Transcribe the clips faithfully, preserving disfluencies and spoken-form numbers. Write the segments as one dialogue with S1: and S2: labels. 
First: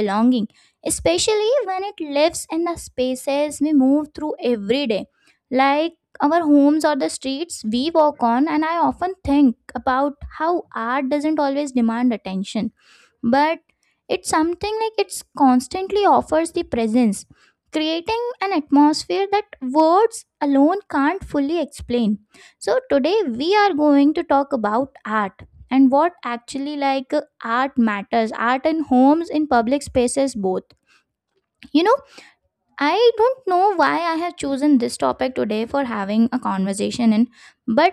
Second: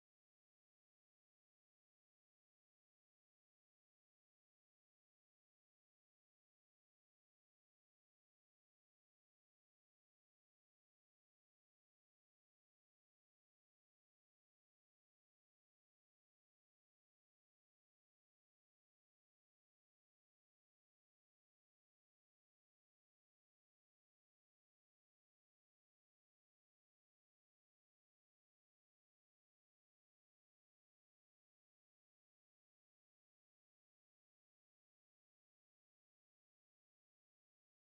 S1: belonging, especially when it lives in the spaces we move through every day, like our homes or the streets we walk on. And I often think about how art doesn't always demand attention but it's something like it's constantly offers the presence, creating an atmosphere that words alone can't fully explain. So today we are going to talk about art and what actually, like uh, art matters, art in homes, in public spaces, both. you know I don't know why I have chosen this topic today for having a conversation in, but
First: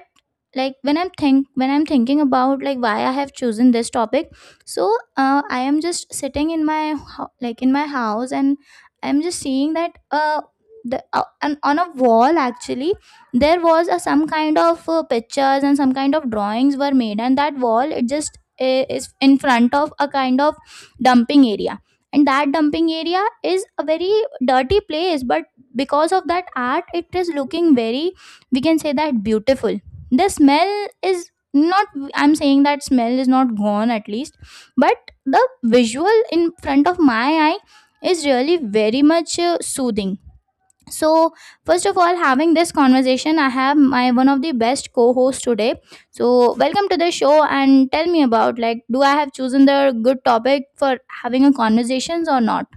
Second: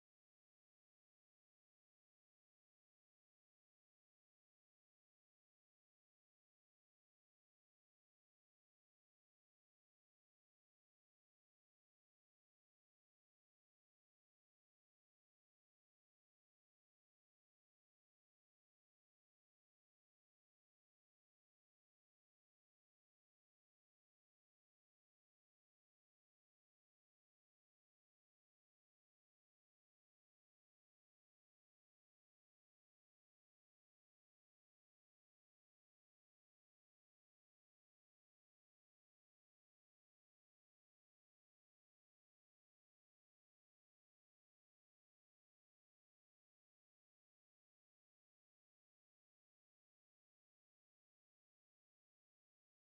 S1: like when I'm think when I'm thinking about like why I have chosen this topic, so uh, I am just sitting in my ho- like in my house and I'm just seeing that uh the uh, and on a wall actually there was a, some kind of uh, pictures and some kind of drawings were made, and that wall it just i- is in front of a kind of dumping area, and that dumping area is a very dirty place, but because of that art it is looking very, we can say that, beautiful. The smell is not, I'm saying that smell is not gone at least, but the visual in front of my eye is really very much uh, soothing. So first of all, having this conversation I have my one of the best co-hosts today, so welcome to the show and tell me about like do I have chosen the good topic for having a conversations or not.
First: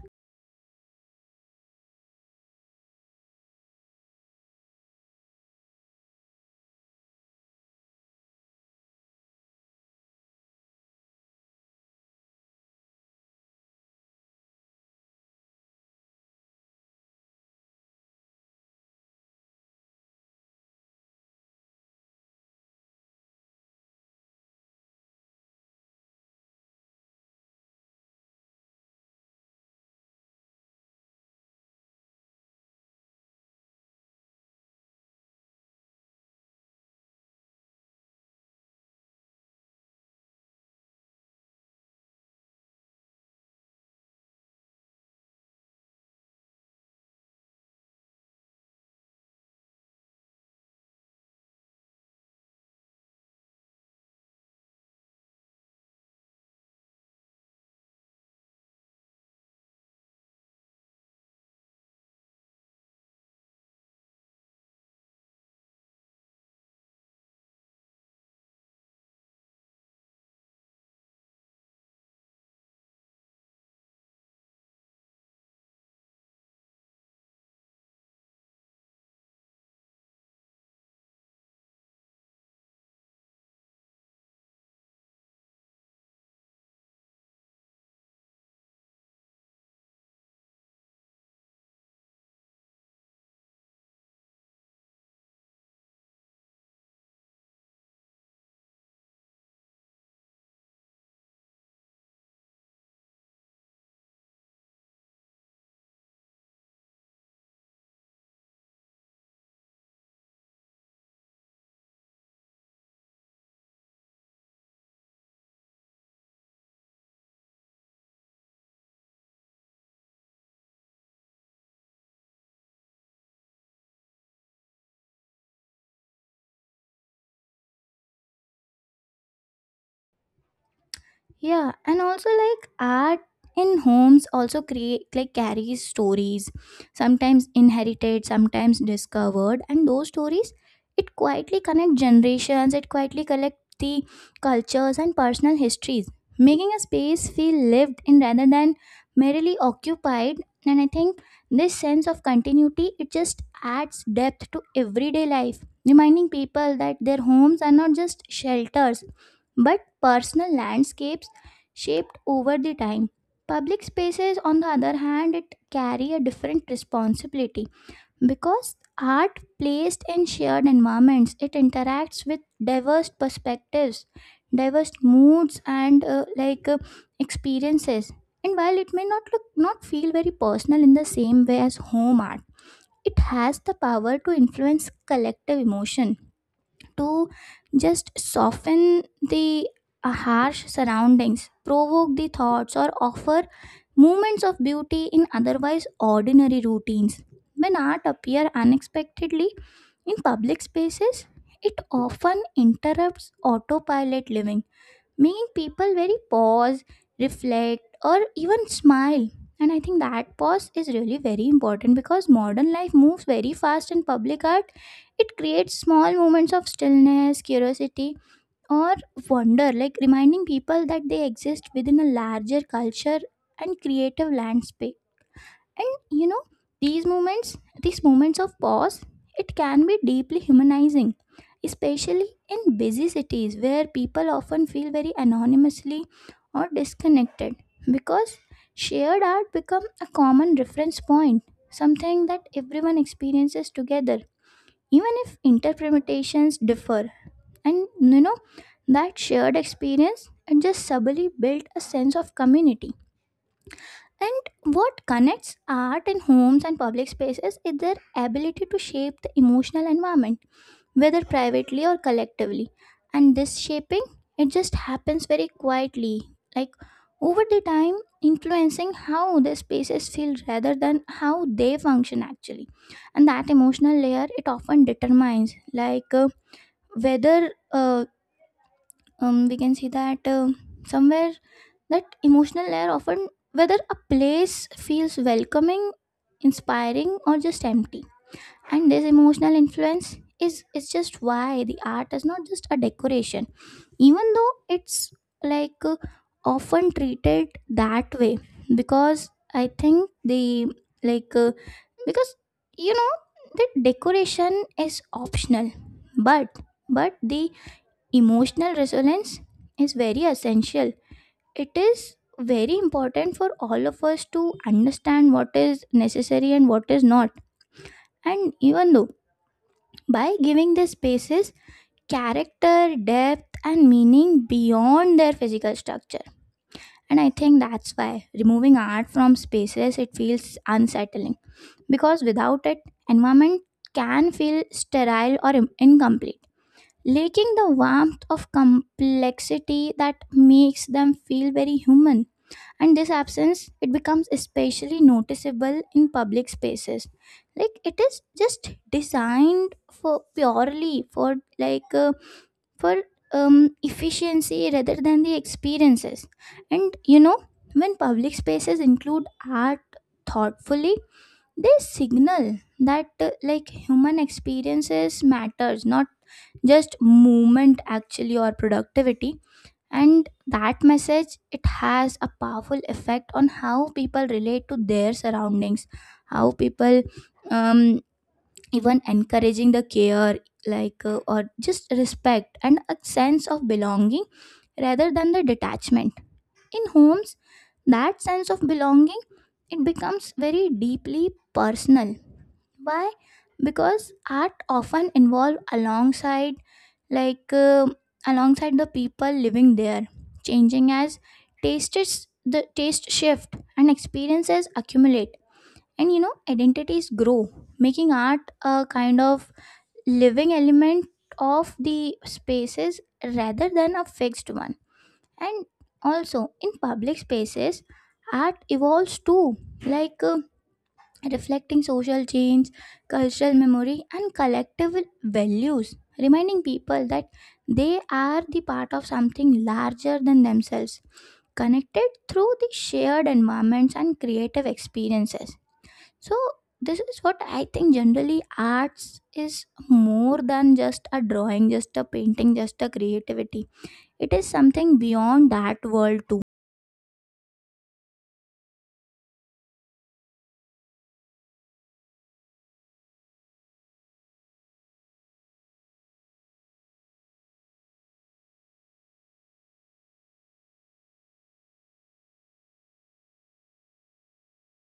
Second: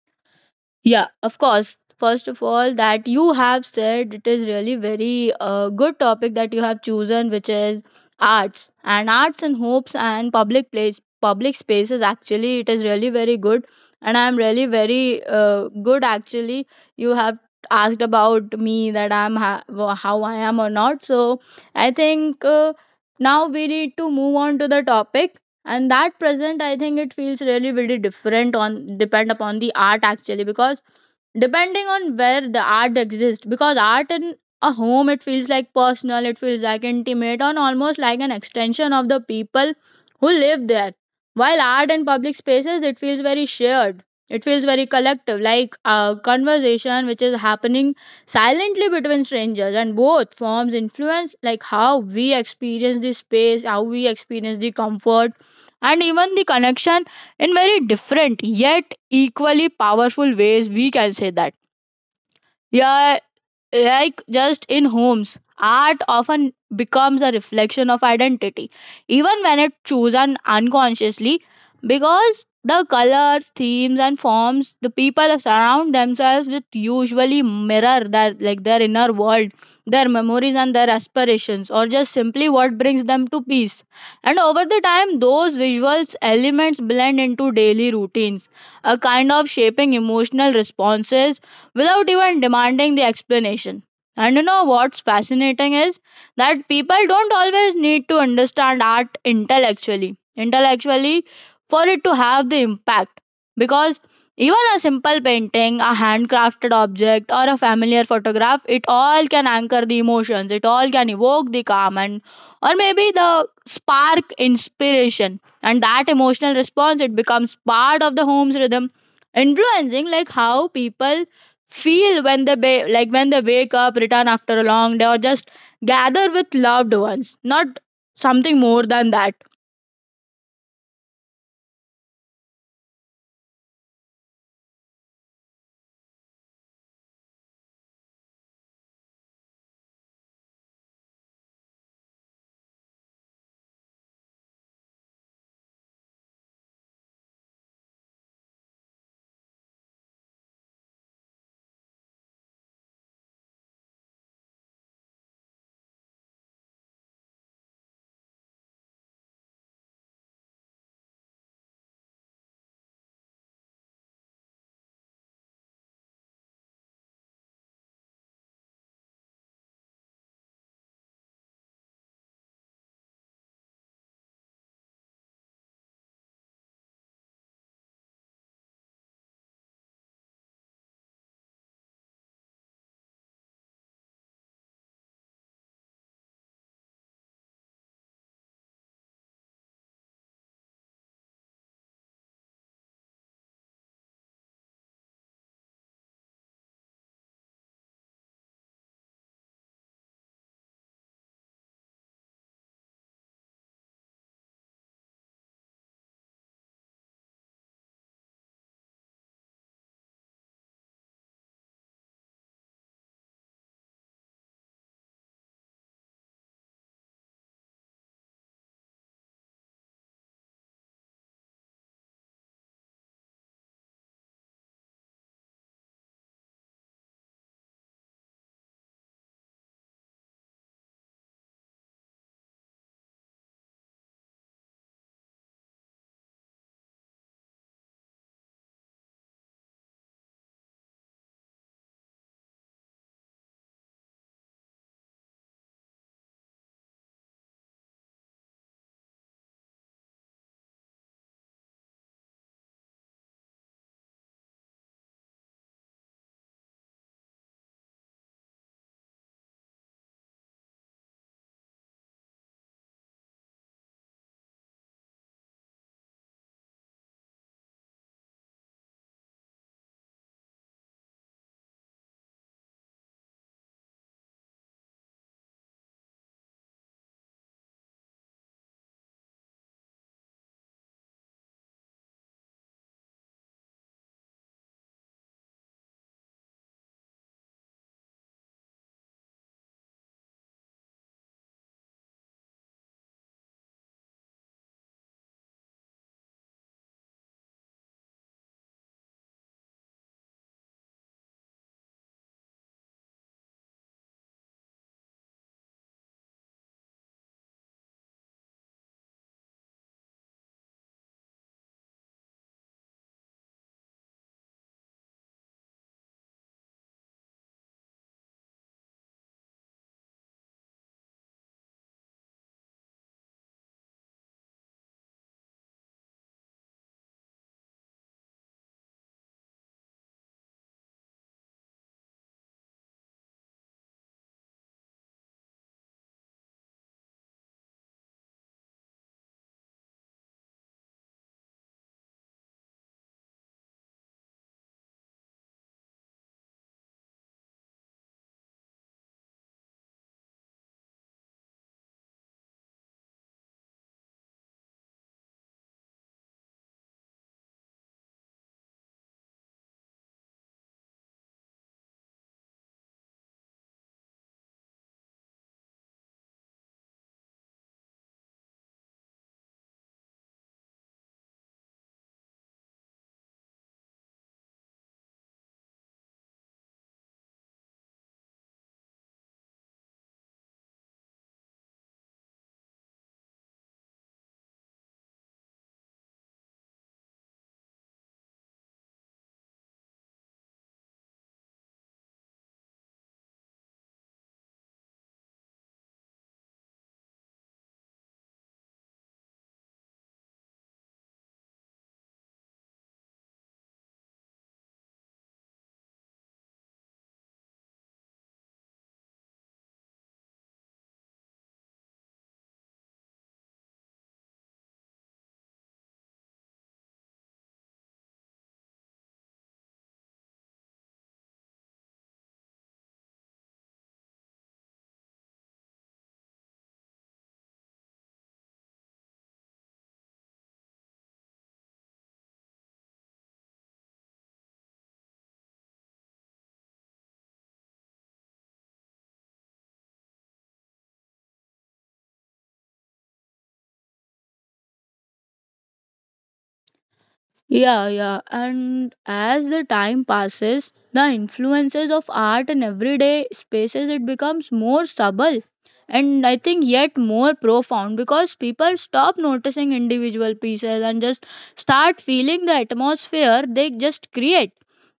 S2: Yeah, of course. First of all, that you have said it is really very uh, good topic that you have chosen, which is arts and arts and hopes and public place, public spaces. Actually, it is really very good, and I am really very uh, good. Actually, you have asked about me that I'm ha- wha- how I am or not. So I think uh, now we need to move on to the topic, and that present I think it feels really really different on depend upon the art, actually, because depending on where the art exists, because art in a home, it feels like personal, it feels like intimate and almost like an extension of the people who live there, while art in public spaces, it feels very shared, it feels very collective, like a conversation which is happening silently between strangers, and both forms influence like how we experience the space, how we experience the comfort, and even the connection in very different yet equally powerful ways, we can say that. Yeah, like just in homes, art often becomes a reflection of identity, even when it's chosen unconsciously, because the colors, themes and forms the people surround themselves with usually mirror their like their inner world, their memories and their aspirations, or just simply what brings them to peace. And over the time, those visuals elements blend into daily routines, a kind of shaping emotional responses without even demanding the explanation. And you know what's fascinating is that people don't always need to understand art intellectually, intellectually for it to have the impact. Because even a simple painting, a handcrafted object, or a familiar photograph, it all can anchor the emotions, it all can evoke the calm, and or maybe the spark inspiration. And that emotional response, it becomes part of the home's rhythm, influencing like how people feel when they ba- like when they wake up, return after a long day, or just gather with loved ones. Not something more than that.
S1: Yeah, and also like art in homes also create like carries stories, sometimes inherited, sometimes discovered, and those stories it quietly connect generations, it quietly collect the cultures and personal histories, making a space feel lived in rather than merely occupied. And I think this sense of continuity it just adds depth to everyday life, reminding people that their homes are not just shelters but personal landscapes shaped over the time. Public spaces, on the other hand, it carry a different responsibility because art placed in shared environments it interacts with diverse perspectives, diverse moods, and uh, like uh, experiences. And while it may not look not feel very personal in the same way as home art, it has the power to influence collective emotion, to just soften the uh, harsh surroundings, provoke the thoughts, or offer moments of beauty in otherwise ordinary routines. When art appears unexpectedly in public spaces, it often interrupts autopilot living, making people very pause, reflect, or even smile. And I think that pause is really very important because modern life moves very fast in public art. It creates small moments of stillness, curiosity, or wonder, like reminding people that they exist within a larger culture and creative landscape. And you know, these moments these moments of pause it can be deeply humanizing, especially in busy cities where people often feel very anonymously or disconnected, because shared art become a common reference point, something that everyone experiences together even if interpretations differ. And you know, that shared experience and just subtly built a sense of community. And what connects art in homes and public spaces is their ability to shape the emotional environment, whether privately or collectively. And this shaping, it just happens very quietly, like over the time, influencing how the spaces feel rather than how they function actually. And that emotional layer, it often determines, like uh, whether uh, um, we can see that uh, somewhere that emotional layer often whether a place feels welcoming, inspiring, or just empty. And this emotional influence is is just why the art is not just a decoration, even though it's like uh, often treated that way. Because I think the like uh, because you know, the decoration is optional, but but the emotional resonance is very essential. It is very important for all of us to understand what is necessary and what is not, and even though, by giving these spaces character, depth and meaning beyond their physical structure. And I think that's why removing art from spaces it feels unsettling, because without it environment can feel sterile or im- incomplete, lacking the warmth of complexity that makes them feel very human. And this absence it becomes especially noticeable in public spaces, like it is just designed for purely for like uh, for um, efficiency rather than the experiences. And you know, when public spaces include art thoughtfully, they signal that uh, like human experiences matters, not just movement actually or productivity. And that message it has a powerful effect on how people relate to their surroundings, how people um, even encouraging the care, like uh, or just respect and a sense of belonging rather than the detachment. In homes, that sense of belonging it becomes very deeply personal. Why? Because art often involve alongside, like uh, alongside the people living there, changing as tastes the taste shift and experiences accumulate, and you know, identities grow, making art a kind of living element of the spaces rather than a fixed one. And also in public spaces, art evolves too, like. Uh, reflecting social change, cultural memory, and collective values, reminding people that they are the part of something larger than themselves, connected through the shared environments and creative experiences. So, this is what I think generally arts is more than just a drawing, just a painting, just a creativity. It is something beyond that world too.
S2: Yeah, yeah. And as the time passes, the influences of art in everyday spaces, it becomes more subtle, and I think yet more profound, because people stop noticing individual pieces and just start feeling the atmosphere they just create.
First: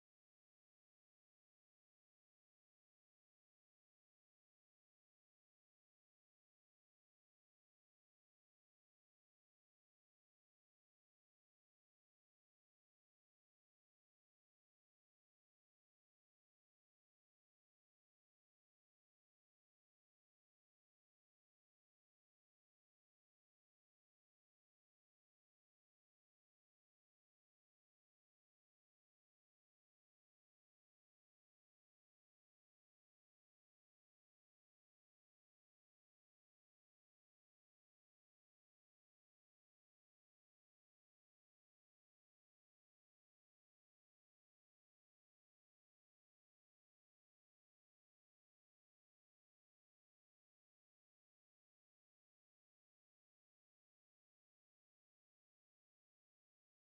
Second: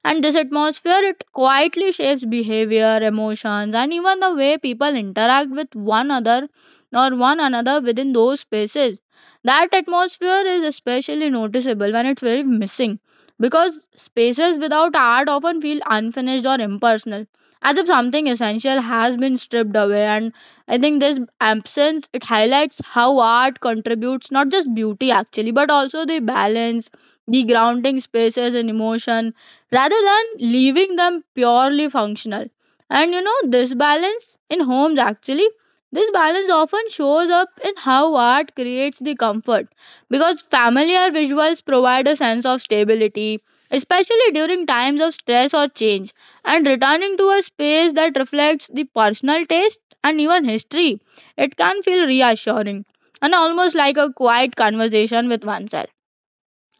S2: And this atmosphere, it quietly shapes behavior, emotions, and even the way people interact with one other or one another within those spaces. That atmosphere is especially noticeable when it's very missing, because spaces without art often feel unfinished or impersonal, as if something essential has been stripped away. And I think this absence, it highlights how art contributes not just beauty, actually, but also the balance, the grounding spaces and emotion, rather than leaving them purely functional. And you know, this balance in homes, actually. This balance often shows up in how art creates the comfort, because familiar visuals provide a sense of stability, especially during times of stress or change, and returning to a space that reflects the personal taste and even history. It can feel reassuring and almost like a quiet conversation with oneself.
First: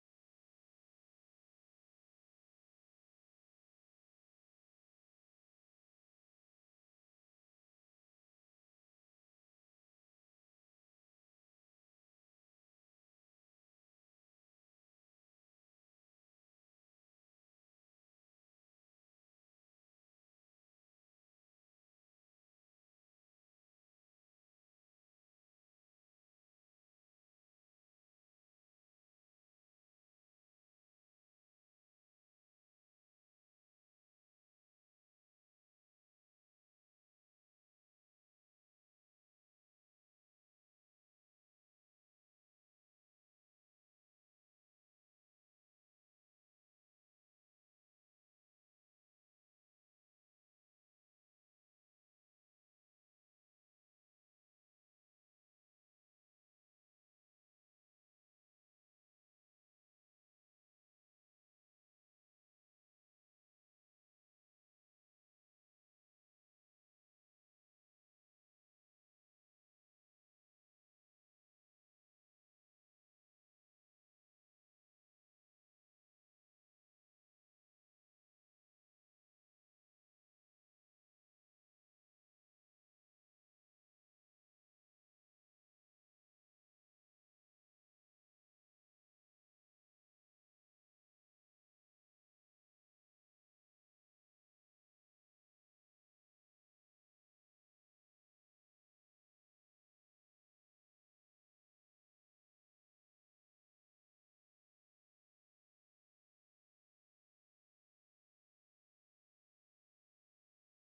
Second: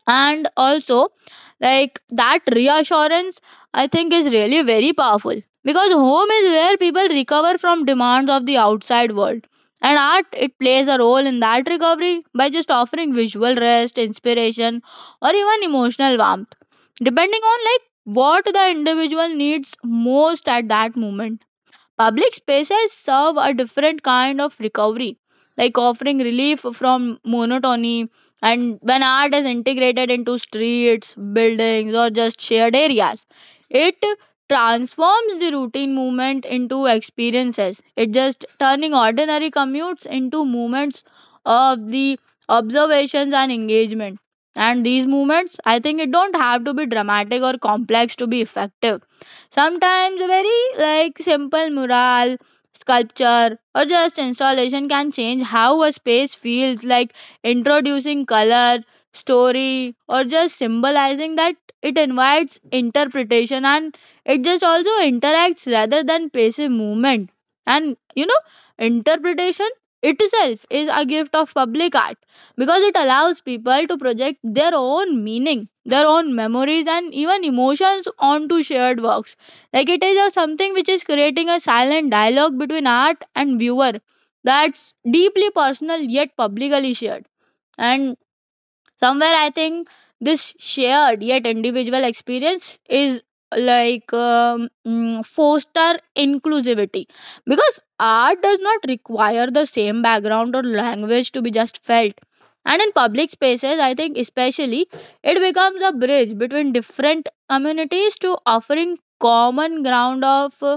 S2: And also, like that reassurance, I think is really very powerful, because home is where people recover from demands of the outside world, and art it plays a role in that recovery by just offering visual rest, inspiration, or even emotional warmth, depending on like what the individual needs most at that moment. Public spaces serve a different kind of recovery, like offering relief from monotony. And when art is integrated into streets, buildings, or just shared areas, it transforms the routine movement into experiences. It just turning ordinary commutes into moments of the observations and engagement. And these movements, I think it don't have to be dramatic or complex to be effective. Sometimes a very like simple mural, sculpture or just installation can change how a space feels, like introducing color, story or just symbolizing that, it invites interpretation and it just also interacts rather than passive movement. And you know, interpretation itself is a gift of public art, because it allows people to project their own meaning, their own memories, and even emotions onto shared works. Like it is a something which is creating a silent dialogue between art and viewer that's deeply personal yet publicly shared. And somewhere I think this shared yet individual experience is like um, mm, foster inclusivity, because art does not require the same background or language to be just felt. And in public spaces I think especially, it becomes a bridge between different communities, to offering common ground of uh,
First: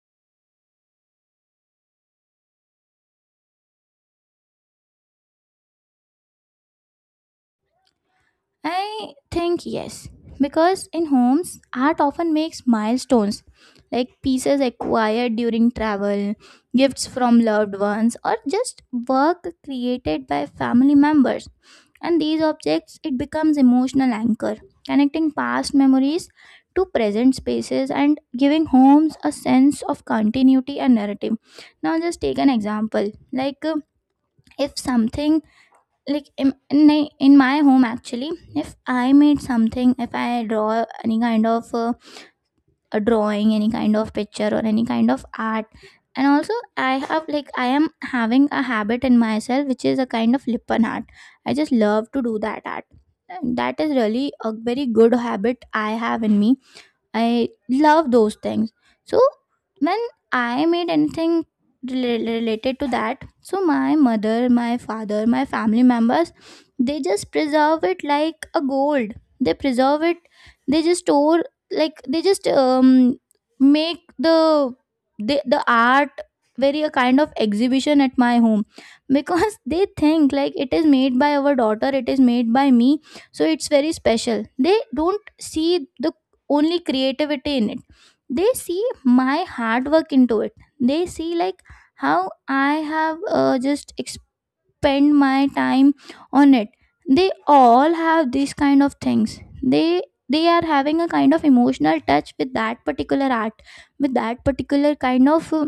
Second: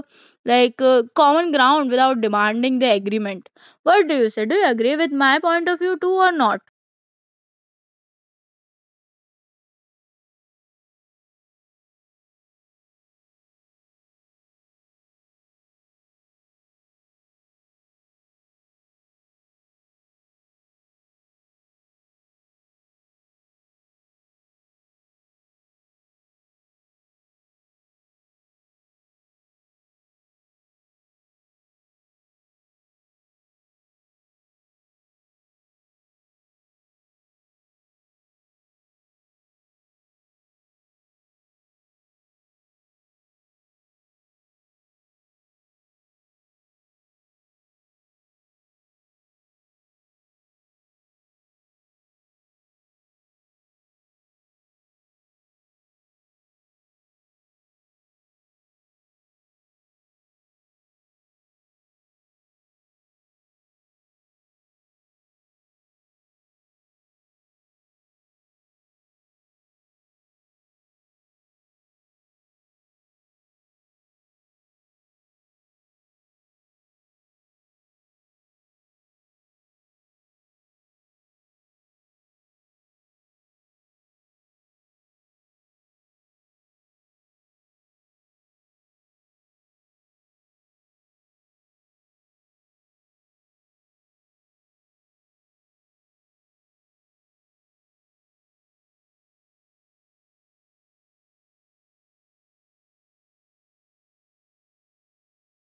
S2: like uh, common ground without demanding the agreement. What do you say, do you agree with my point of view too or not?
S1: I think yes, because in homes, art often makes milestones like pieces acquired during travel, gifts from loved ones, or just work created by family members. And these objects, it becomes emotional anchor, connecting past memories to present spaces and giving homes a sense of continuity and narrative. Now, just take an example like uh, if something like in, in my in my home actually, if I made something, if I draw any kind of uh, a drawing, any kind of picture or any kind of art. And also I have like I am having a habit in myself which is a kind of lippen art. I just love to do that art, and that is really a very good habit I have in me. I love those things. So when I made anything rela- related to that, so my mother, my father, my family members, they just preserve it like a gold. They preserve it. They just store, like they just um make the the, the art very a kind of exhibition at my home, because they think like it is made by our daughter, it is made by me, so it's very special. They don't see the only creativity in it, they see my hard work into it. They see like how I have uh, just spend my time on it. They all have these kind of things, they they are having a kind of emotional touch with that particular art, with that particular kind of uh,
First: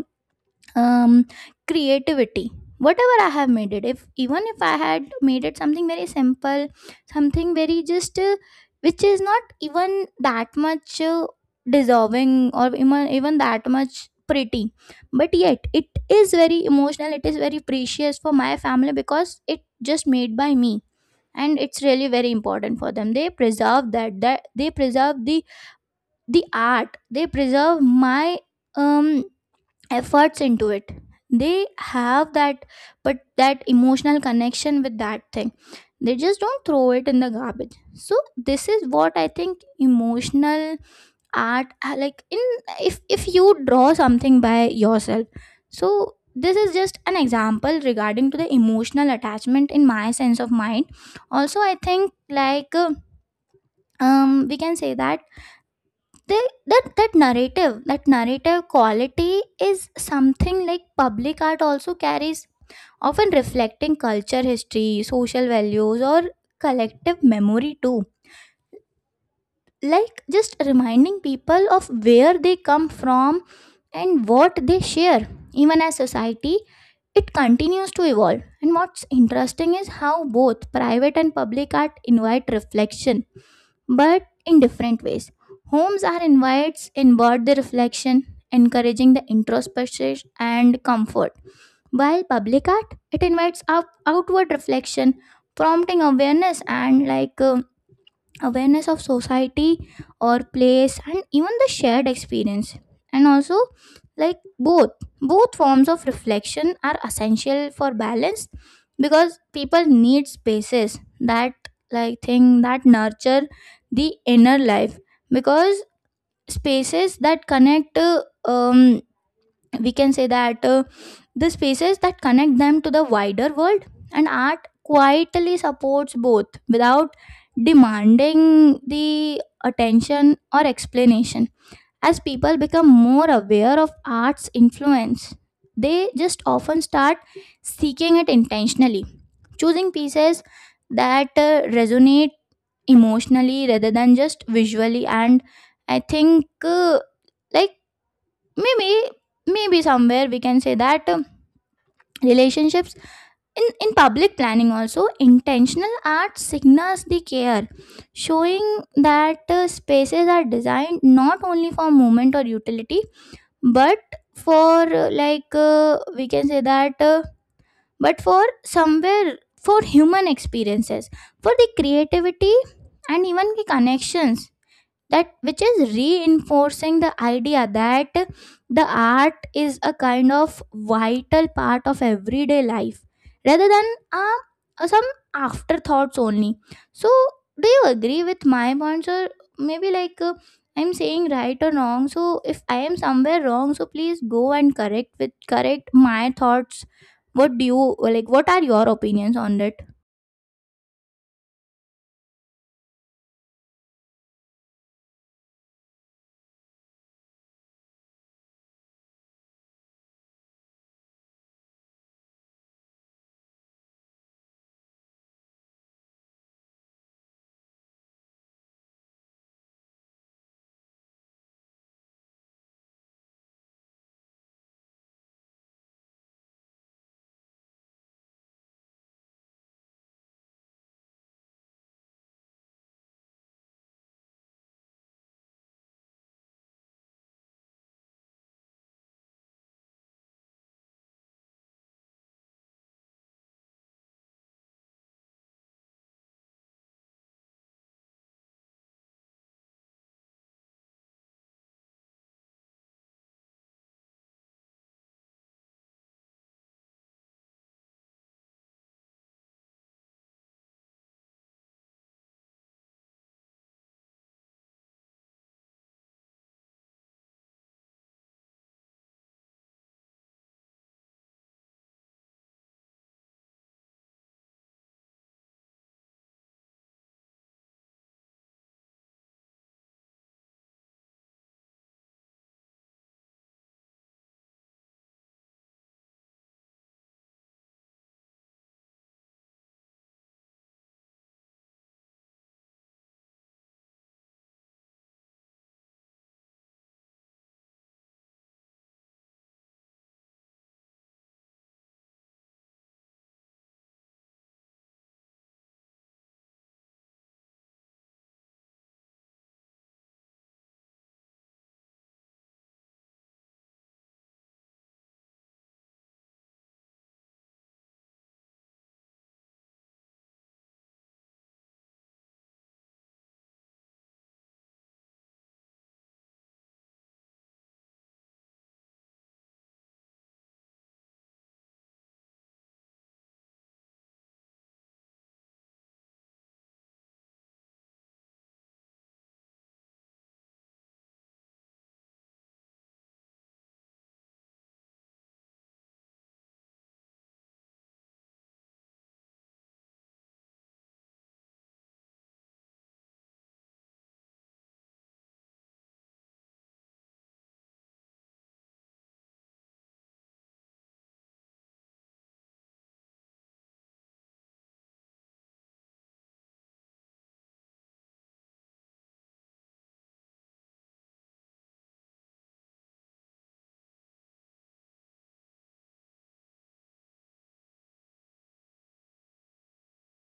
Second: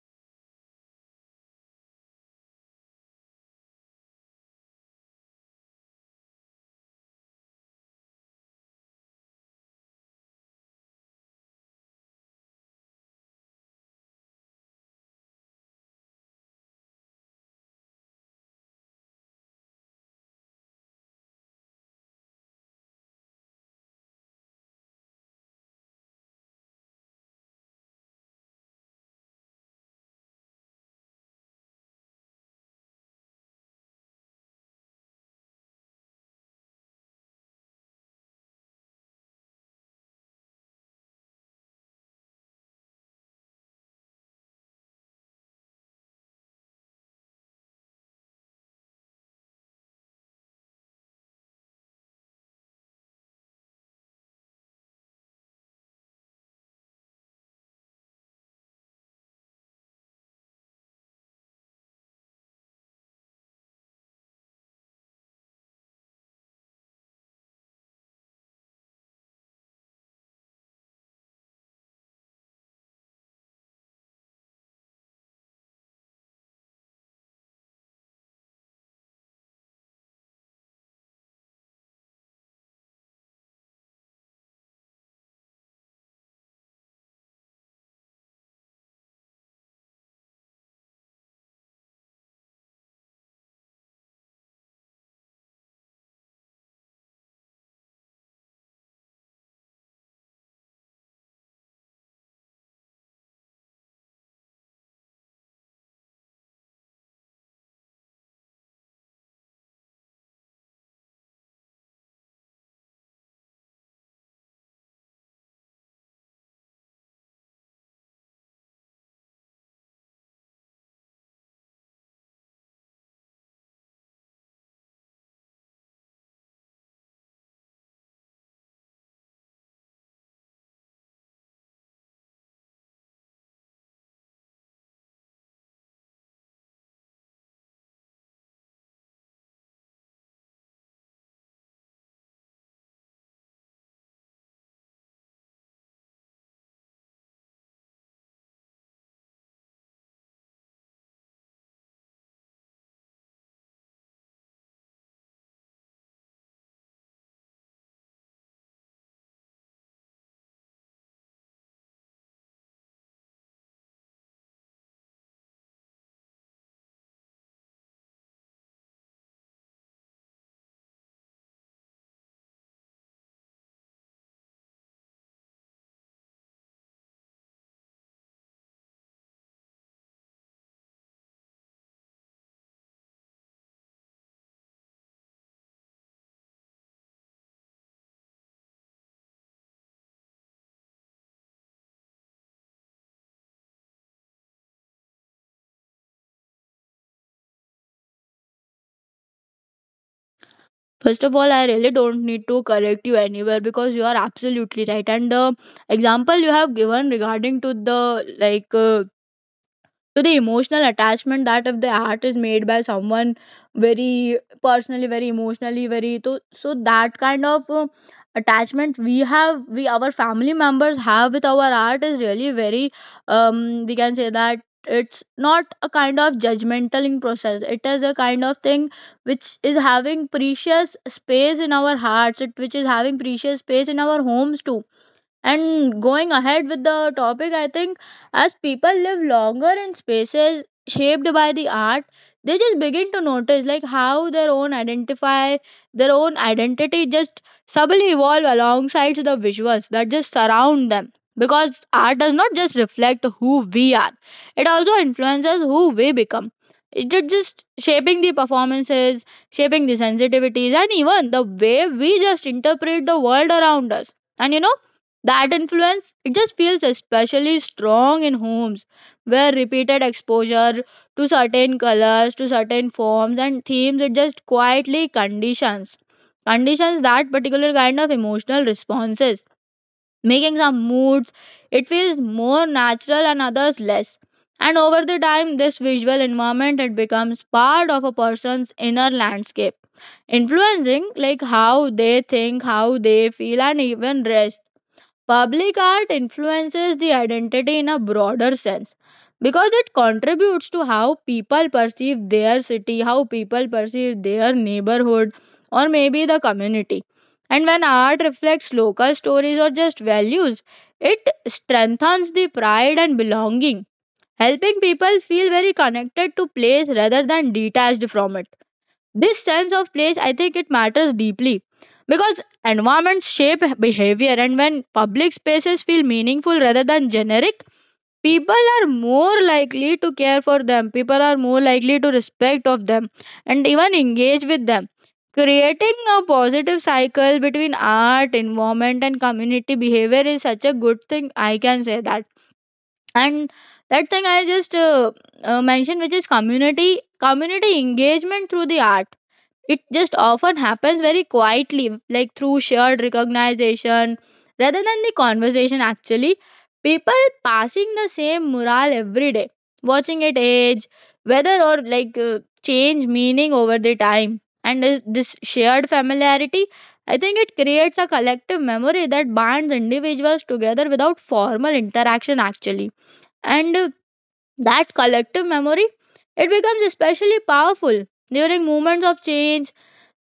S1: um creativity, whatever I have made it. If even if I had made it something very simple, something very just uh, which is not even that much uh, dissolving, or even, even that much pretty, but yet it is very emotional, it is very precious for my family because it just made by me. And it's really very important for them, they preserve that that they preserve the the art, they preserve my um efforts into it. They have that but that emotional connection with that thing, they just don't throw it in the garbage. So this is what I think, emotional art, uh, like in, if if you draw something by yourself, so this is just an example regarding to the emotional attachment in my sense of mind. Also I think like uh, um we can say that they that that narrative, that narrative quality is something like public art also carries, often reflecting culture, history, social values, or collective memory too, like just reminding people of where they come from and what they share, even as society it continues to evolve. And what's interesting is how both private and public art invite reflection, but in different ways. Homes are invites inward the reflection, encouraging the introspection and comfort. While public art, it invites up outward reflection, prompting awareness and like uh, awareness of society or place and even the shared experience. And also like both both forms of reflection are essential for balance, because people need spaces that like thing that nurture the inner life. Because spaces that connect uh, um we can say that uh, the spaces that connect them to the wider world, and art quietly supports both without demanding the attention or explanation. As people become more aware of art's influence, they just often start seeking it intentionally, choosing pieces that uh, resonate emotionally rather than just visually. And I think uh, like maybe maybe somewhere we can say that um, relationships in in public planning also, intentional art signals the care, showing that uh, spaces are designed not only for movement or utility, but for uh, like uh, we can say that uh, but for somewhere, for human experiences, for the creativity, and even the connections, that which is reinforcing the idea that the art is a kind of vital part of everyday life, rather than uh, uh, some afterthoughts only. So do you agree with my points, or maybe like uh, I'm saying right or wrong? So if I am somewhere wrong, so please go and correct with correct my thoughts. What do you like, what are your opinions on that?
S2: First of all, I really don't need to correct you anywhere because you are absolutely right. And the example you have given regarding to the like uh, so the emotional attachment, that if the art is made by someone very personally, very emotionally, very to so that kind of uh, attachment we have, we our family members have with our art is really very. Um, we can say that it's not a kind of judgmental process. It is a kind of thing which is having precious space in our hearts. It which is having precious space in our homes too. And going ahead with the topic, I think as people live longer in spaces shaped by the art, they just begin to notice like how their own identify their own identity just subtly evolve alongside the visuals that just surround them. Because art does not just reflect who we are, it also influences who we become. It ju- just shaping the performances, shaping the sensitivities, and even the way we just interpret the world around us. And you know, that influence, it just feels especially strong in homes where repeated exposure to certain colors, to certain forms and themes, it just quietly conditions. Conditions that particular kind of emotional responses, making some moods, it feels more natural and others less. And over the time, this visual environment it becomes part of a person's inner landscape, influencing like how they think, how they feel, and even rest. Public art influences the identity in a broader sense, because it contributes to how people perceive their city, how people perceive their neighborhood, or maybe the community. And when art reflects local stories or just values, it strengthens the pride and belonging, helping people feel very connected to place rather than detached from it. This sense of place, I think it matters deeply, because environments shape behavior, and when public spaces feel meaningful rather than generic, people are more likely to care for them. People are more likely to respect of them and even engage with them. Creating a positive cycle between art, environment, and community behavior is such a good thing. I can say that. And that thing I just uh, uh, mentioned, which is community community engagement through the art, it just often happens very quietly, like through shared recognition rather than the conversation. Actually, people passing the same mural every day, watching it age, whether or like uh, change meaning over the time. And this this shared familiarity, I think it creates a collective memory that binds individuals together without formal interaction, actually. And uh, that collective memory, it becomes especially powerful during moments of change,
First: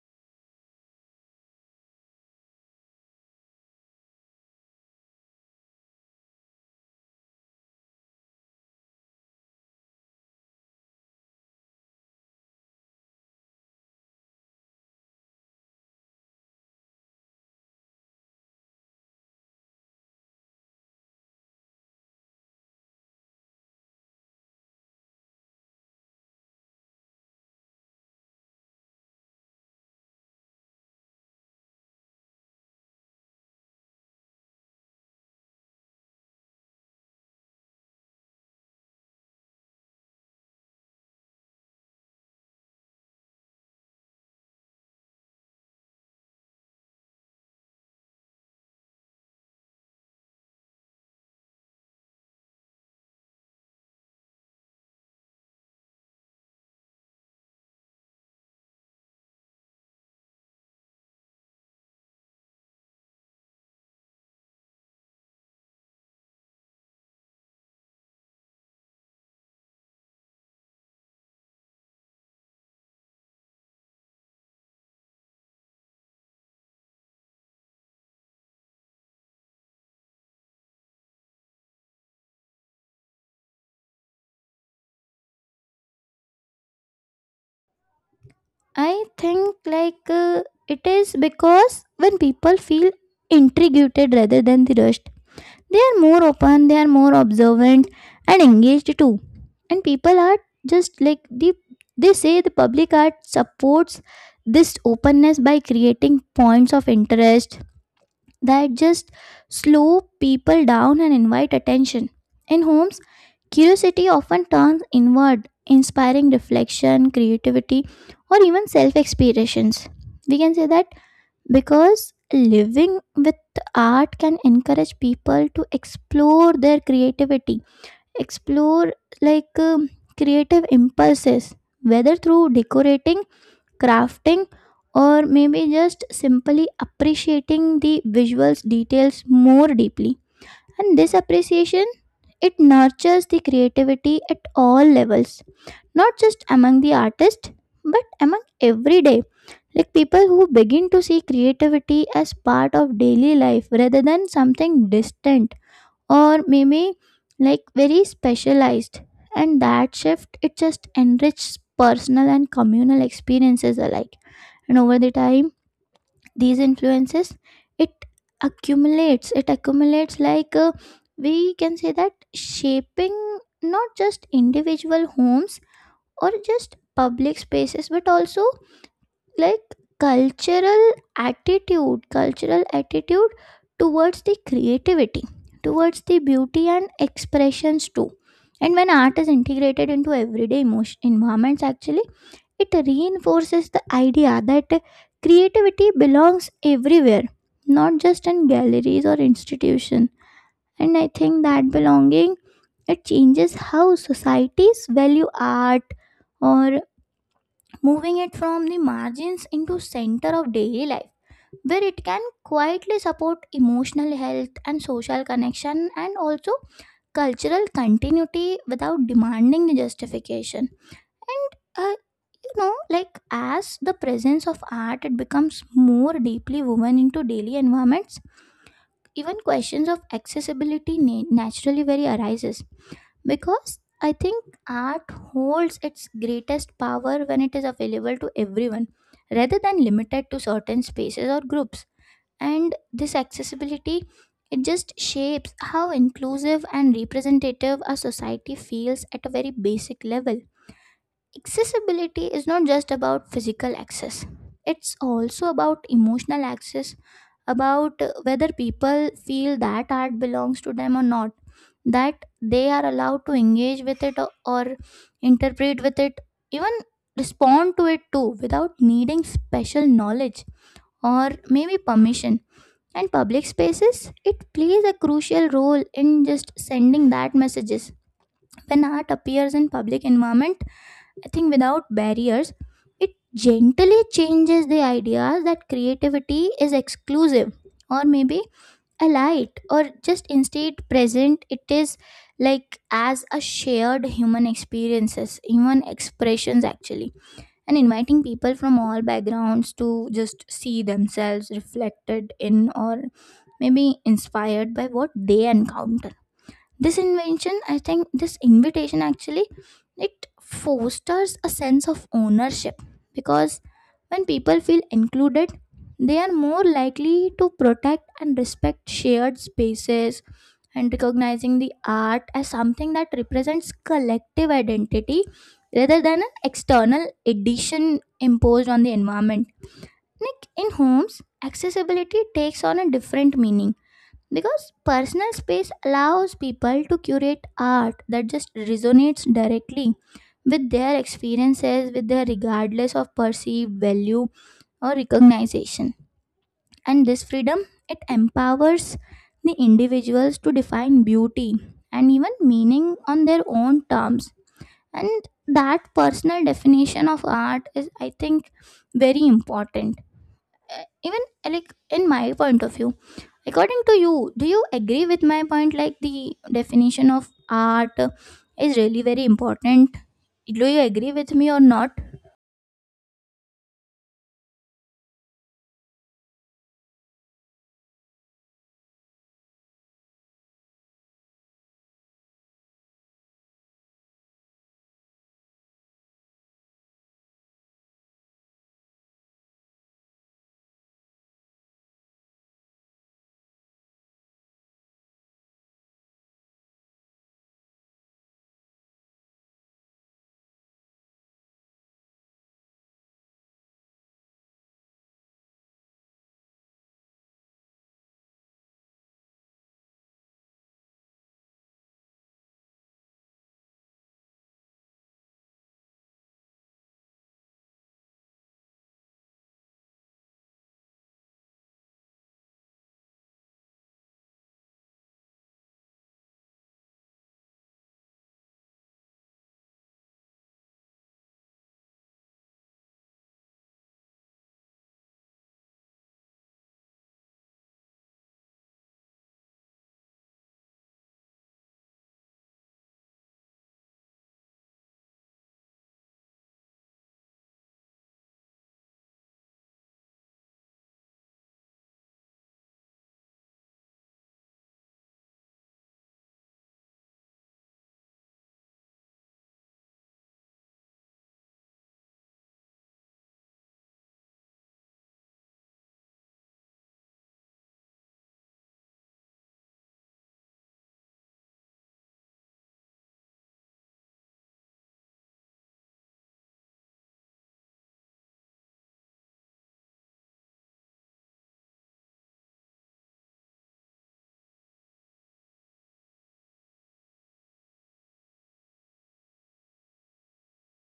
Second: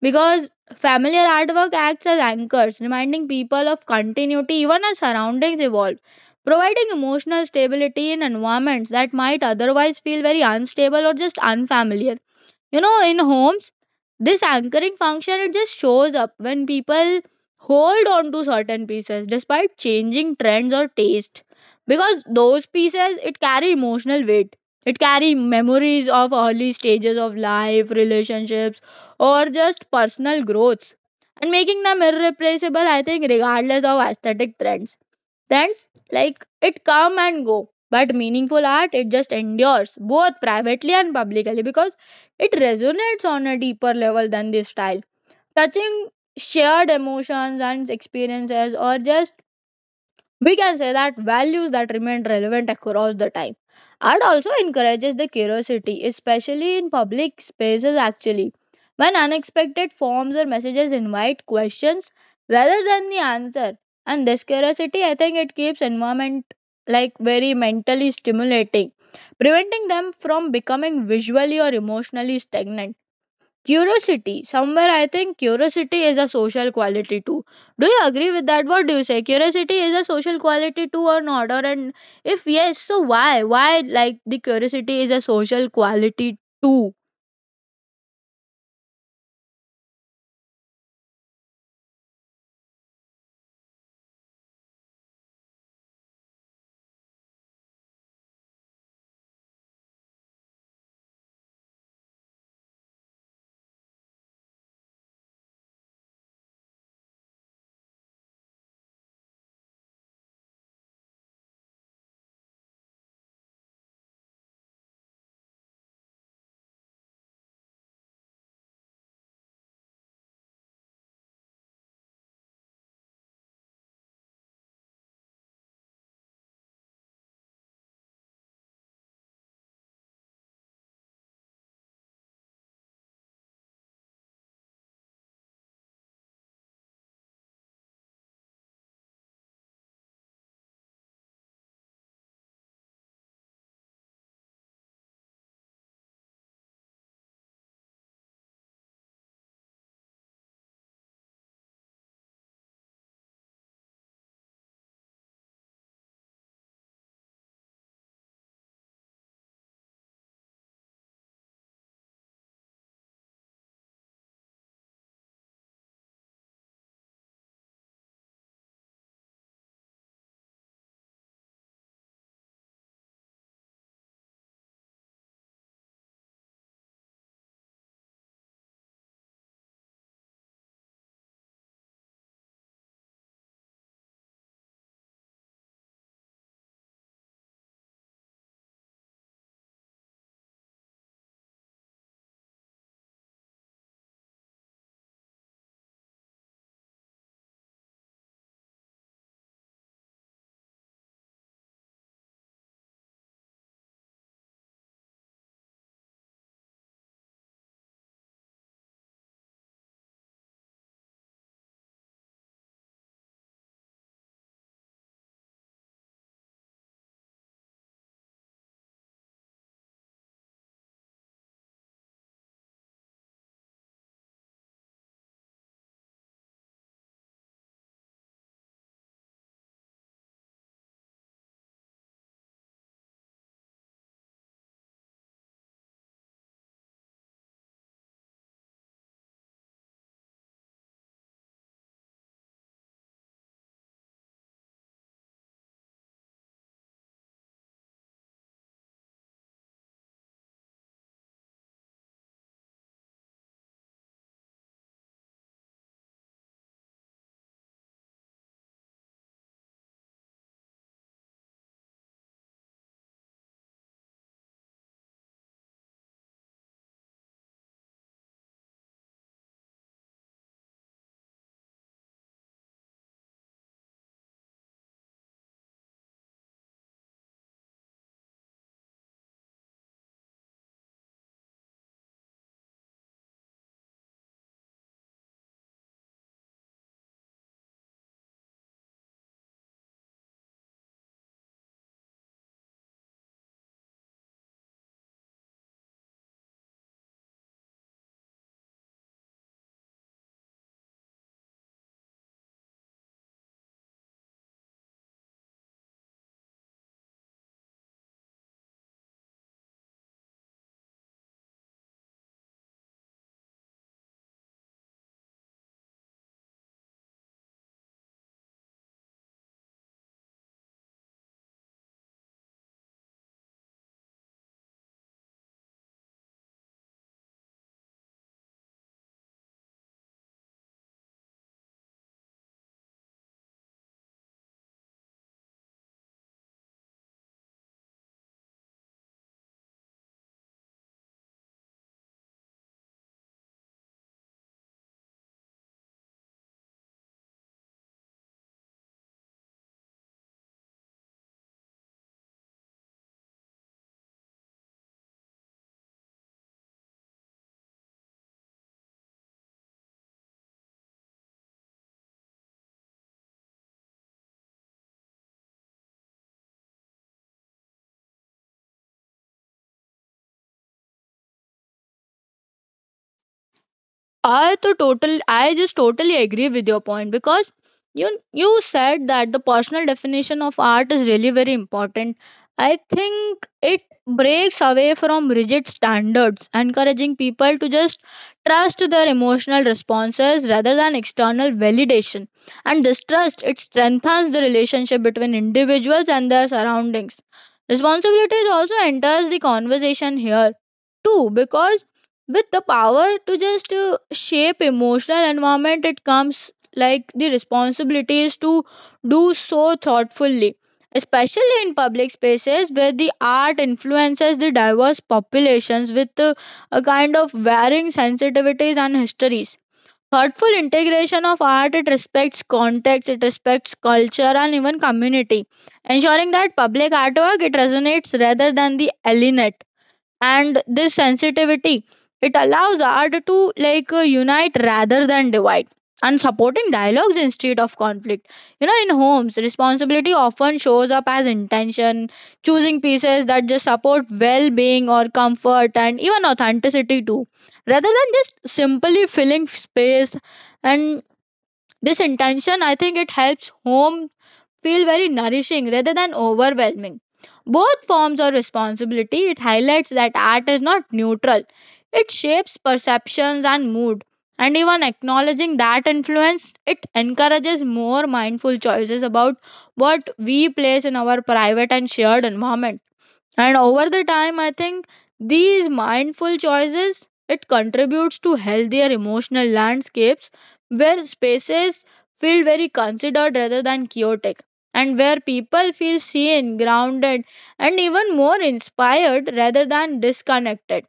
S2: because familiar artwork acts as anchors, reminding people of continuity even as surroundings evolve, providing emotional stability in environments that might otherwise feel very unstable or just unfamiliar. You know, in homes, this anchoring function it just shows up when people hold on to certain pieces despite changing trends or taste, because those pieces it carry emotional weight, it carry memories of early stages of life relationships or just personal growths, and making them irreplaceable, I think regardless of aesthetic trends. Trends like it come and go, but meaningful art it just endures both privately and publicly, because it resonates on a deeper level than this style, touching shared emotions and experiences, or just we can say that values that remain relevant across the time. Art also encourages the curiosity, especially in public spaces, actually, when unexpected forms or messages invite questions rather than the answer. And this curiosity, I think it keeps environment like very mentally stimulating, preventing them from becoming visually or emotionally stagnant. Curiosity. Somewhere I think curiosity is a social quality too. Do you agree with that? What do you say? Curiosity is a social quality too or not? Or and if yes, so why? Why like the curiosity is a social quality too?
S1: I think like uh, it is because when people feel intrigued rather than the rushed, they are more open, they are more observant and engaged too. And people are just like the they say, the public art supports this openness by creating points of interest that just slow people down and invite attention. In homes, curiosity often turns inward, inspiring reflection, creativity, or even self explorations. We can say that because living with art can encourage people to explore their creativity, explore like um, creative impulses, whether through decorating, crafting, or maybe just simply appreciating the visuals details more deeply. And this appreciation, it nurtures the creativity at all levels, not just among the artists, but among everyday. Like people who begin to see creativity as part of daily life rather than something distant or maybe like very specialized. And that shift, it just enriches personal and communal experiences alike. And over the time, these influences it accumulates it accumulates like uh, we can say that, shaping not just individual homes or just public spaces but also like cultural attitude cultural attitude towards the creativity, towards the beauty and expressions too. And when art is integrated into everyday emotion environments actually, it reinforces the idea that creativity belongs everywhere, not just in galleries or institutions. And I think that belonging, it changes how societies value art, or moving it from the margins into center of daily life where it can quietly support emotional health and social connection and also cultural continuity without demanding the justification. And uh, you know, like as the presence of art, it becomes more deeply woven into daily environments. Even questions of accessibility na- naturally very arises, because I think art holds its greatest power when it is available to everyone, rather than limited to certain spaces or groups. And this accessibility, it just shapes how inclusive and representative a society feels at a very basic level. Accessibility is not just about physical access, it's also about emotional access, about uh, whether people feel that art belongs to them or not, that they are allowed to engage with it, or, or interpret with it, even respond to it too, without needing special knowledge or maybe permission. And public spaces, it plays a crucial role in just sending that messages. When art appears in public environment, I think without barriers, it gently changes the idea that creativity is exclusive or maybe allied, or just instead present it is like as a shared human experiences human expressions actually, and inviting people from all backgrounds to just see themselves reflected in or maybe inspired by what they encounter. This invention, I think this invitation actually, it fosters a sense of ownership, because when people feel included, they are more likely to protect and respect shared spaces, and recognizing the art as something that represents collective identity rather than an external addition imposed on the environment. Like in homes, accessibility takes on a different meaning, because personal space allows people to curate art that just resonates directly with their experiences, with their regardless of perceived value or recognition. And this freedom, it empowers the individuals to define beauty and even meaning on their own terms. And that personal definition of art is, I think, very important. Uh, even uh, like In my point of view, according to you, do you agree with my point like the definition of art is really very important? Do you agree with me or not?
S2: I to total I just totally agree with your point because you you said that the personal definition of art is really very important. I think it breaks away from rigid standards, encouraging people to just trust their emotional responses rather than external validation. And this trust it strengthens the relationship between individuals and their surroundings. Responsibilities also enters the conversation here too because with the power to just uh, shape emotional environment it comes like the responsibilities to do so thoughtfully, especially in public spaces where the art influences the diverse populations with uh, a kind of varying sensitivities and histories. Thoughtful integration of art, it respects context, it respects culture and even community, ensuring that public artwork it resonates rather than the alienate. And this sensitivity, it allows art to like uh, unite rather than divide, and supporting dialogues instead of conflict. You know, in homes responsibility often shows up as intention, choosing pieces that just support well-being or comfort and even authenticity too, rather than just simply filling space. And this intention I think it helps home feel very nourishing rather than overwhelming. Both forms of responsibility, it highlights that art is not neutral, it shapes perceptions and mood. And even acknowledging that influence, it encourages more mindful choices about what we place in our private and shared environment. And over the time, I think these mindful choices it contributes to healthier emotional landscapes where spaces feel very considered rather than chaotic, and where people feel seen, grounded, and even more inspired rather than disconnected.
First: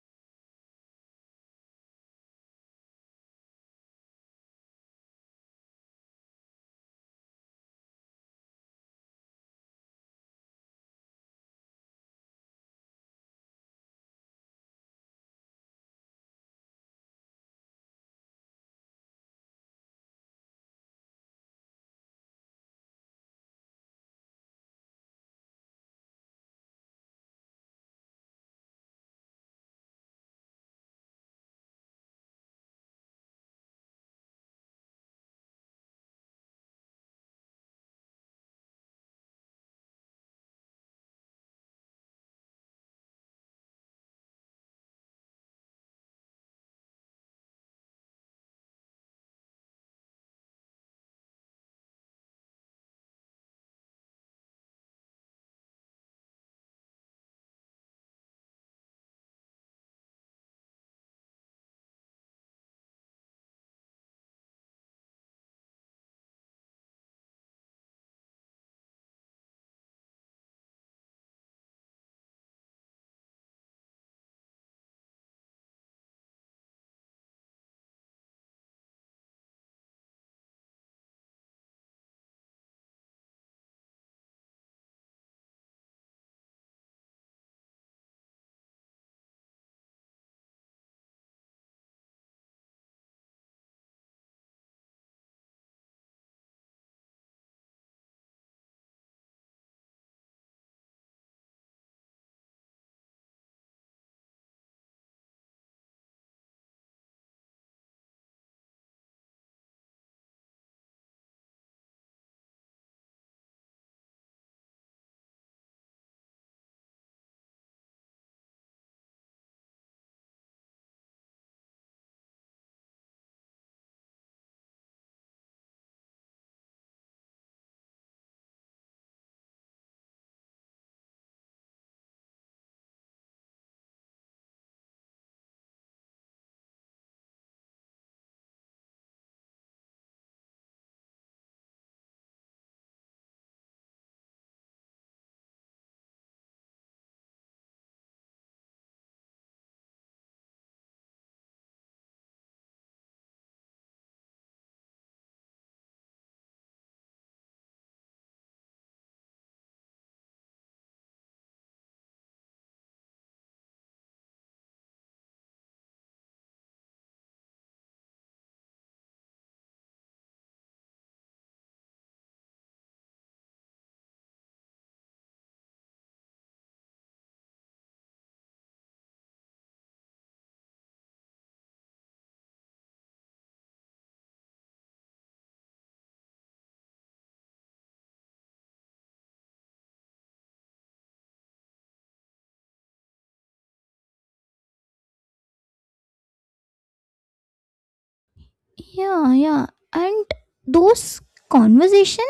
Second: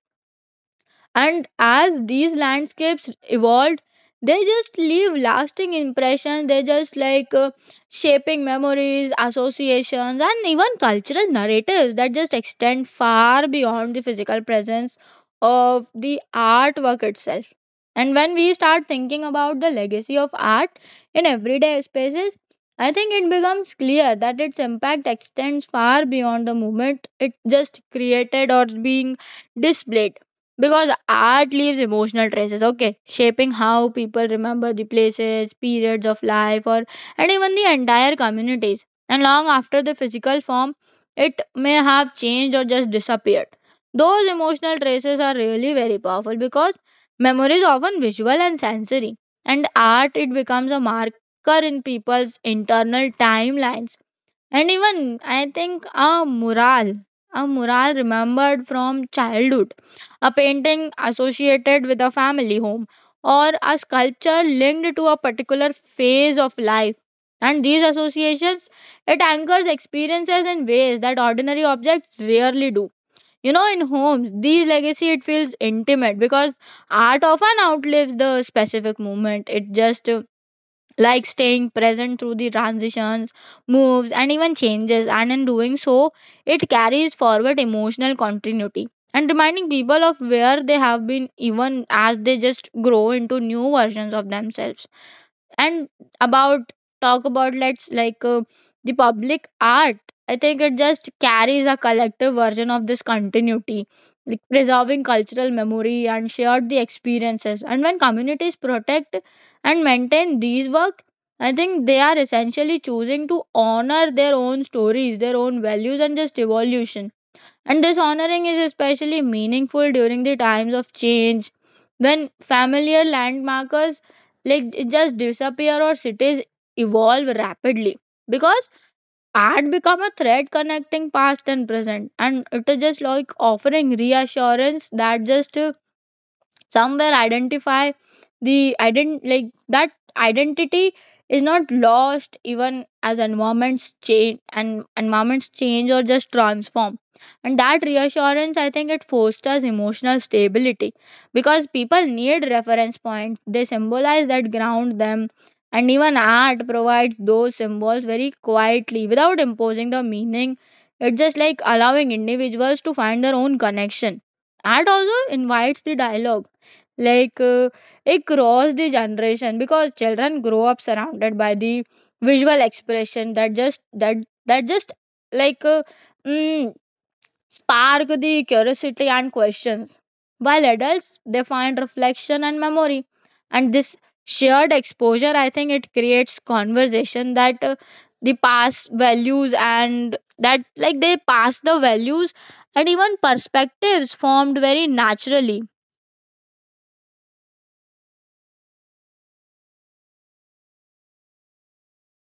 S2: And as these landscapes evolved, they just leave lasting impressions. they just like uh, shaping memories, associations, and even cultural narratives that just extend far beyond the physical presence of the artwork itself. And when we start thinking about the legacy of art in everyday spaces, I think it becomes clear that its impact extends far beyond the moment it just created or being displayed, because art leaves emotional traces, okay, shaping how people remember the places, periods of life, or and even the entire communities. And long after the physical form, it may have changed or just disappeared. Those emotional traces are really very powerful because memory is often visual and sensory, and art it becomes a marker in people's internal timelines. And even I think a mural, a mural remembered from childhood, a painting associated with a family home, or a sculpture linked to a particular phase of life. And these associations, it anchors experiences in ways that ordinary objects rarely do. You know, in homes, these legacy it feels intimate because art often outlives the specific moment. It just like staying present through the transitions, moves, and even changes. And in doing so, it carries forward emotional continuity, and reminding people of where they have been, even as they just grow into new versions of themselves. And about, talk about, let's like uh, the public art, I think it just carries a collective version of this continuity, like preserving cultural memory and shared the experiences. And when communities protect and maintain these work, I think they are essentially choosing to honor their own stories, their own values, and just evolution. And this honoring is especially meaningful during the times of change, when familiar landmarkers like it just disappear or cities evolve rapidly, because art become a thread connecting past and present, and it is just like offering reassurance that just uh, somewhere identify, the ident like that identity is not lost even as environments change and environments change or just transform. And that reassurance, I think it fosters emotional stability, because people need reference points, they symbolize that ground them. And even art provides those symbols very quietly without imposing the meaning. It's just like allowing individuals to find their own connection. Art also invites the dialogue, like uh, across the generation, because children grow up surrounded by the visual expression that just that that just like uh, mm, spark the curiosity and questions, while adults they find reflection and memory. And this shared exposure, I think it creates conversation that uh, the past values, and that like they pass the values, and even perspectives formed very naturally.
S1: Yeah, yeah. And those conversation,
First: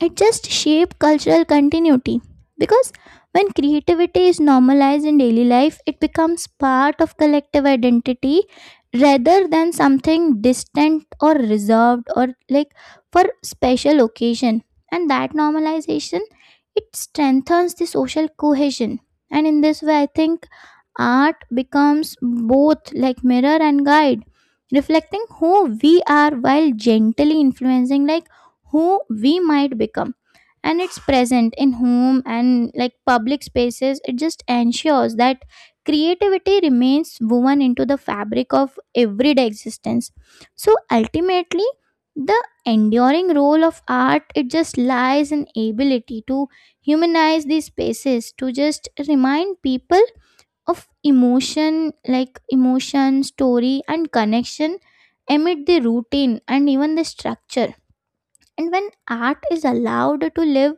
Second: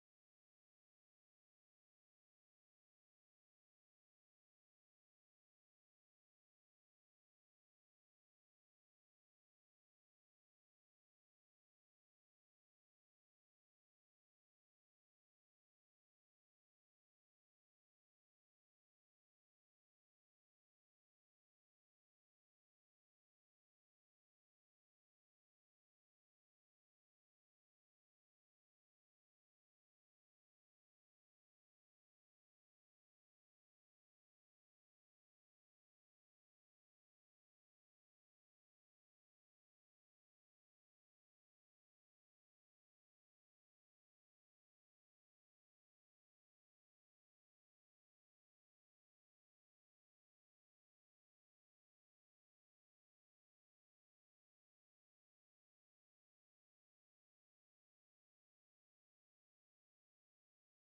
S1: it just shape cultural continuity, because when creativity is normalized in daily life, it becomes part of collective identity rather than something distant or reserved or like for special occasion. And that normalization, it strengthens the social cohesion. And in this way, I think art becomes both like mirror and guide, reflecting who we are while gently influencing like who we might become. And it's present in home and like public spaces, it just ensures that creativity remains woven into the fabric of everyday existence. So ultimately, the enduring role of art, it just lies in ability to humanize these spaces, to just remind people of emotion, like emotion, story and connection amid the routine and even the structure. And when art is allowed to live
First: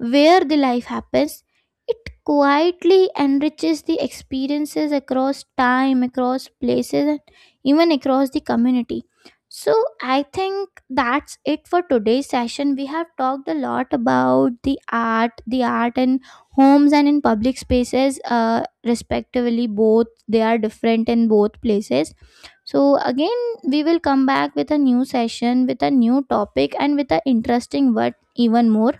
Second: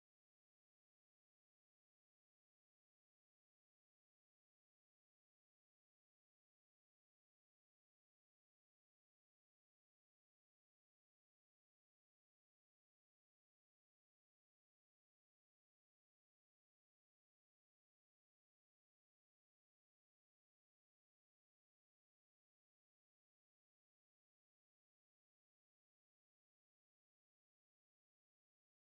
S1: where the life happens, it quietly enriches the experiences across time, across places, and even across the community. So I think that's it for today's session. We have talked a lot about the art, the art in homes and in public spaces, uh, respectively. Both they are different in both places. So again, we will come back with a new session, with a new topic, and with an interesting word even more.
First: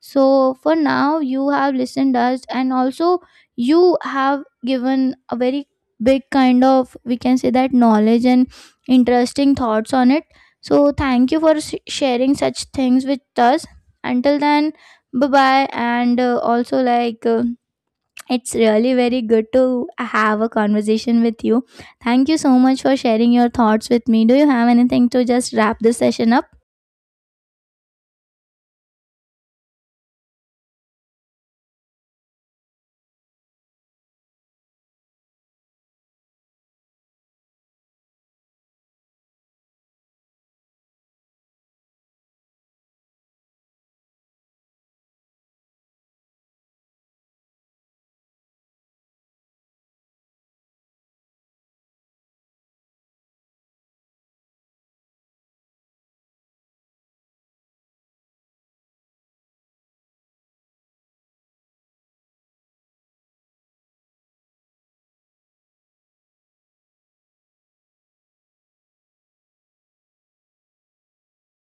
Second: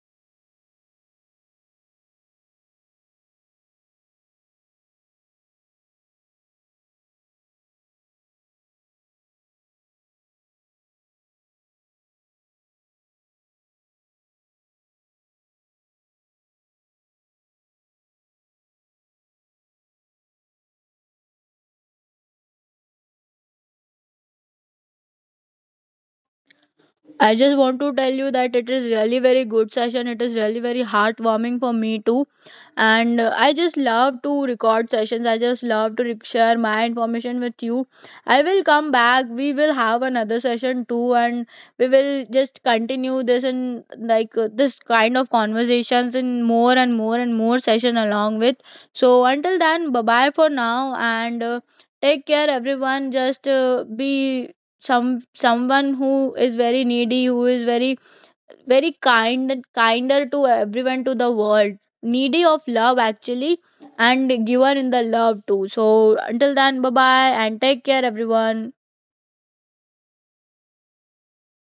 S1: So for now, you have listened us, and also you have given a very big kind of, we can say that, knowledge and interesting thoughts on it. So thank you for s- sharing such things with us. Until then, bye bye, and uh, also like. Uh, it's really very good to have a conversation with you. Thank you so much for sharing your thoughts with me. Do you have anything to just wrap this session up?
S2: I just want to tell you that it is really very good session. It is really very heartwarming for me too, and uh, I just love to record sessions. I just love to rec- share my information with you. I will come back. We will have another session too, and we will just continue this in like uh, this kind of conversations in more and more and more session along with. So until then, bye bye for now, and uh, take care everyone. Just uh, be some someone who is very needy, who is very very kind and kinder to everyone, to the world, needy of love actually, and given in the love too. So until then, bye bye and take care everyone.